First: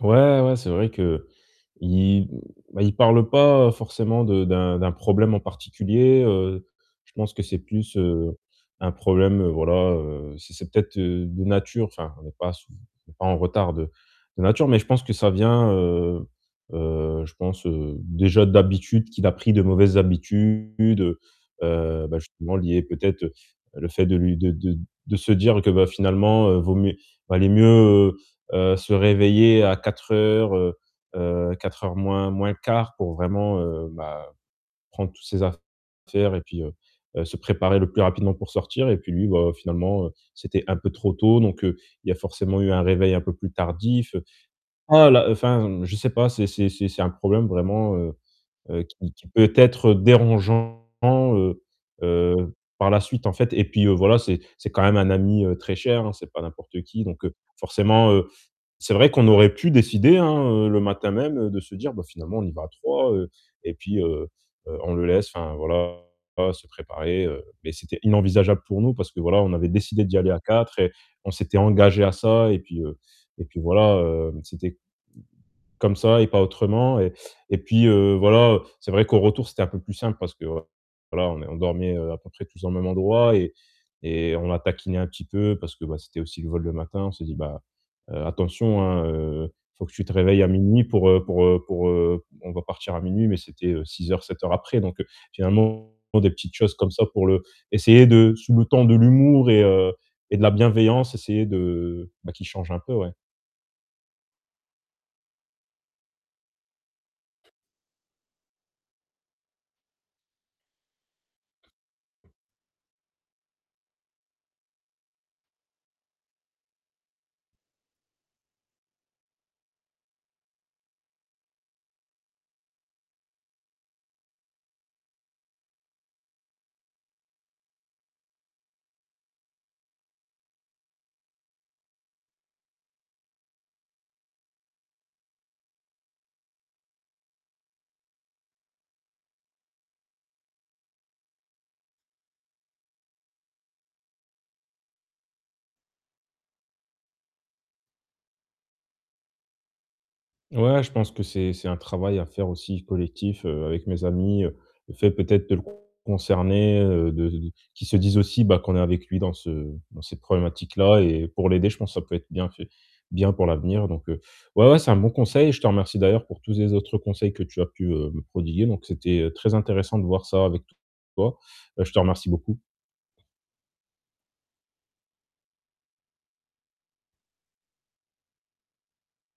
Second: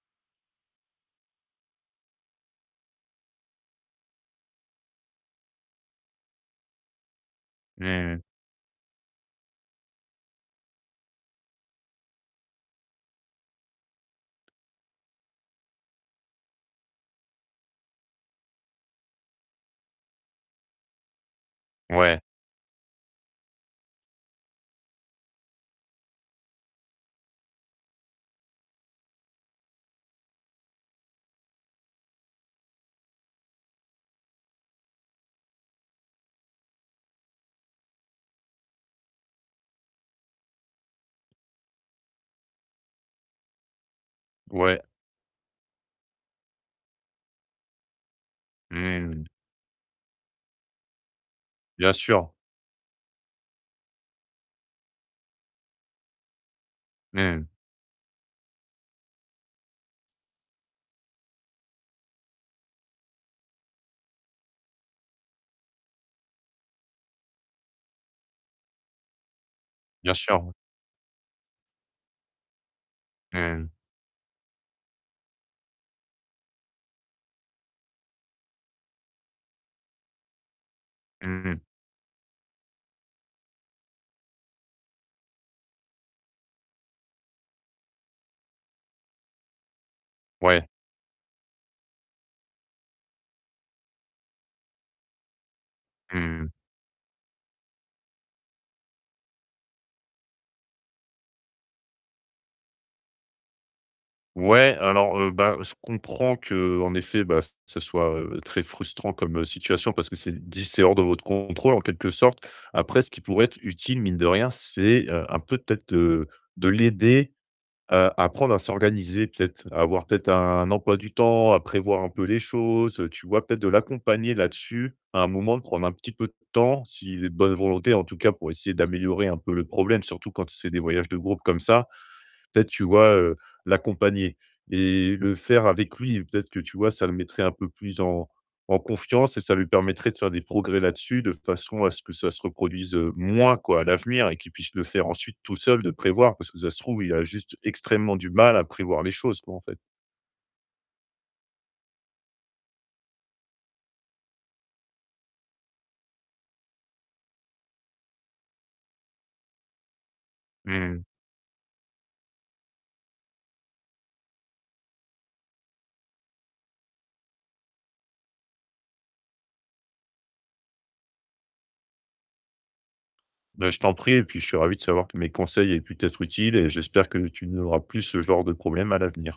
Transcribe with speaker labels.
Speaker 1: Ouais, ouais, c'est vrai qu'il m ben, il parle pas, heu, forcément de d'un d'un problème en particulier, heu, je pense que c'est plus,
Speaker 2: Mmh.
Speaker 1: heu, un problème, heu, voilà, heu, c'est c'est peut-être, heu, de nature, enfin on n'est pas souv on n'est pas en retard de de nature, mais je pense que ça vient, heu, heu, je pense, heu, déjà d'habitude, qu'il a pris de mauvaises habitudes, heu, heu, bah,
Speaker 2: Ouais.
Speaker 1: justement lié peut-être, heu, le fait de lui de de de se dire que, bah, finalement, heu, vaut mieux valait mieux, heu, heu, se réveiller à 4:00, heu, heu, 3:45 pour vraiment, heu, bah, prendre toutes ses affaires et puis, heu, heu, se préparer le plus rapidement pour sortir et puis lui, bah, finalement, heu, c'était un peu trop tôt, donc heu, il a forcément eu un réveil un peu plus tardif.
Speaker 2: Ouais.
Speaker 1: Ah là enfin, mmh, je sais pas, c'est c'est c'est c'est un problème vraiment, heu, heu, qui
Speaker 2: Mmh.
Speaker 1: qui peut être dérangeant, heu,
Speaker 2: Bien sûr.
Speaker 1: heu, par la suite, en fait, et puis, heu, voilà, c'est c'est quand même un ami, heu, très cher, hein, c'est pas n'importe qui. Donc heu,
Speaker 2: Mmh.
Speaker 1: forcément, heu, c'est vrai qu'on aurait pu décider, hein, heu, le matin même, heu, de se dire: «Bah, finalement, on y va à 3. Heu, et puis heu, heu, on le laisse, enfin voilà, se préparer». Heu, mais c'était inenvisageable pour nous parce que voilà, on avait décidé
Speaker 2: Bien
Speaker 1: d'y aller à
Speaker 2: sûr.
Speaker 1: 4 et on s'était engagé à ça et puis, heu, et puis
Speaker 2: Mmh.
Speaker 1: voilà, heu, c'était comme ça et pas autrement et et puis, heu, voilà. C'est vrai qu'au retour, c'était un peu plus simple parce que, voilà, on est on
Speaker 2: Mmh.
Speaker 1: dormait, heu, à peu près tous au même endroit et et on l'a taquiné un petit peu parce que, bah, c'était aussi le vol le matin, on s'est dit: «Bah, heu, attention, hein, heu, il faut que tu te réveilles à
Speaker 2: Ouais.
Speaker 1: 0:00 pour, heu pour, heu pour, heu on va partir à 0:00.» Mais c'était, heu, 6 heures, 7 heures après, donc heu, finalement des
Speaker 2: Mmh.
Speaker 1: petites choses comme ça pour le essayer de sous le ton de l'humour et heu, et de la bienveillance, essayer de, bah, qu'il change un peu, ouais.
Speaker 2: Ouais, alors, heu, bah, je comprends qu'en effet, bah, ça soit, heu, très frustrant comme, heu, situation parce que c'est d c'est hors de votre contrôle en quelque sorte. Après ce qui pourrait être utile, mine de rien, c'est, heu, un peu peut-être de de l'aider, heu, à apprendre à s'organiser, peut-être, à avoir peut-être un emploi du temps, à prévoir un peu les choses, heu, tu vois? Peut-être de l'accompagner là-dessus à un moment, de prendre un petit peu de temps s'il est de bonne volonté, en tout cas, pour essayer d'améliorer un peu le problème, surtout quand c'est des voyages de groupe comme ça. Peut-être tu vois, heu, l'accompagner et le faire avec lui, peut-être que, tu vois, ça le mettrait un peu plus en en confiance et ça lui permettrait de faire des progrès là-dessus de façon à ce que ça se reproduise, heu, moins, quoi, à l'avenir et qu'il puisse le faire ensuite tout seul, de prévoir, parce que ça se trouve, il a juste extrêmement du mal à prévoir les choses, quoi, en fait.
Speaker 1: Ouais, je pense que c'est c'est un travail à faire aussi collectif, heu, avec mes amis, heu, le fait peut-être de le concerner, heu, de qu'il se dise aussi, bah, qu'on est avec lui dans ce dans cette problématique là
Speaker 2: Mmh.
Speaker 1: et pour l'aider. Je pense que ça peut être bien fait bien pour l'avenir, donc heu, ouais, ouais, c'est un bon conseil et je te remercie d'ailleurs pour tous les autres conseils que tu as pu, heu, me prodiguer, donc c'était très intéressant de voir ça avec toi. Heu, je te remercie beaucoup.
Speaker 2: Bah, je t'en prie et puis, je suis ravi de savoir que mes conseils aient pu t'être utiles et j'espère que tu n'auras plus ce genre de problème à l'avenir.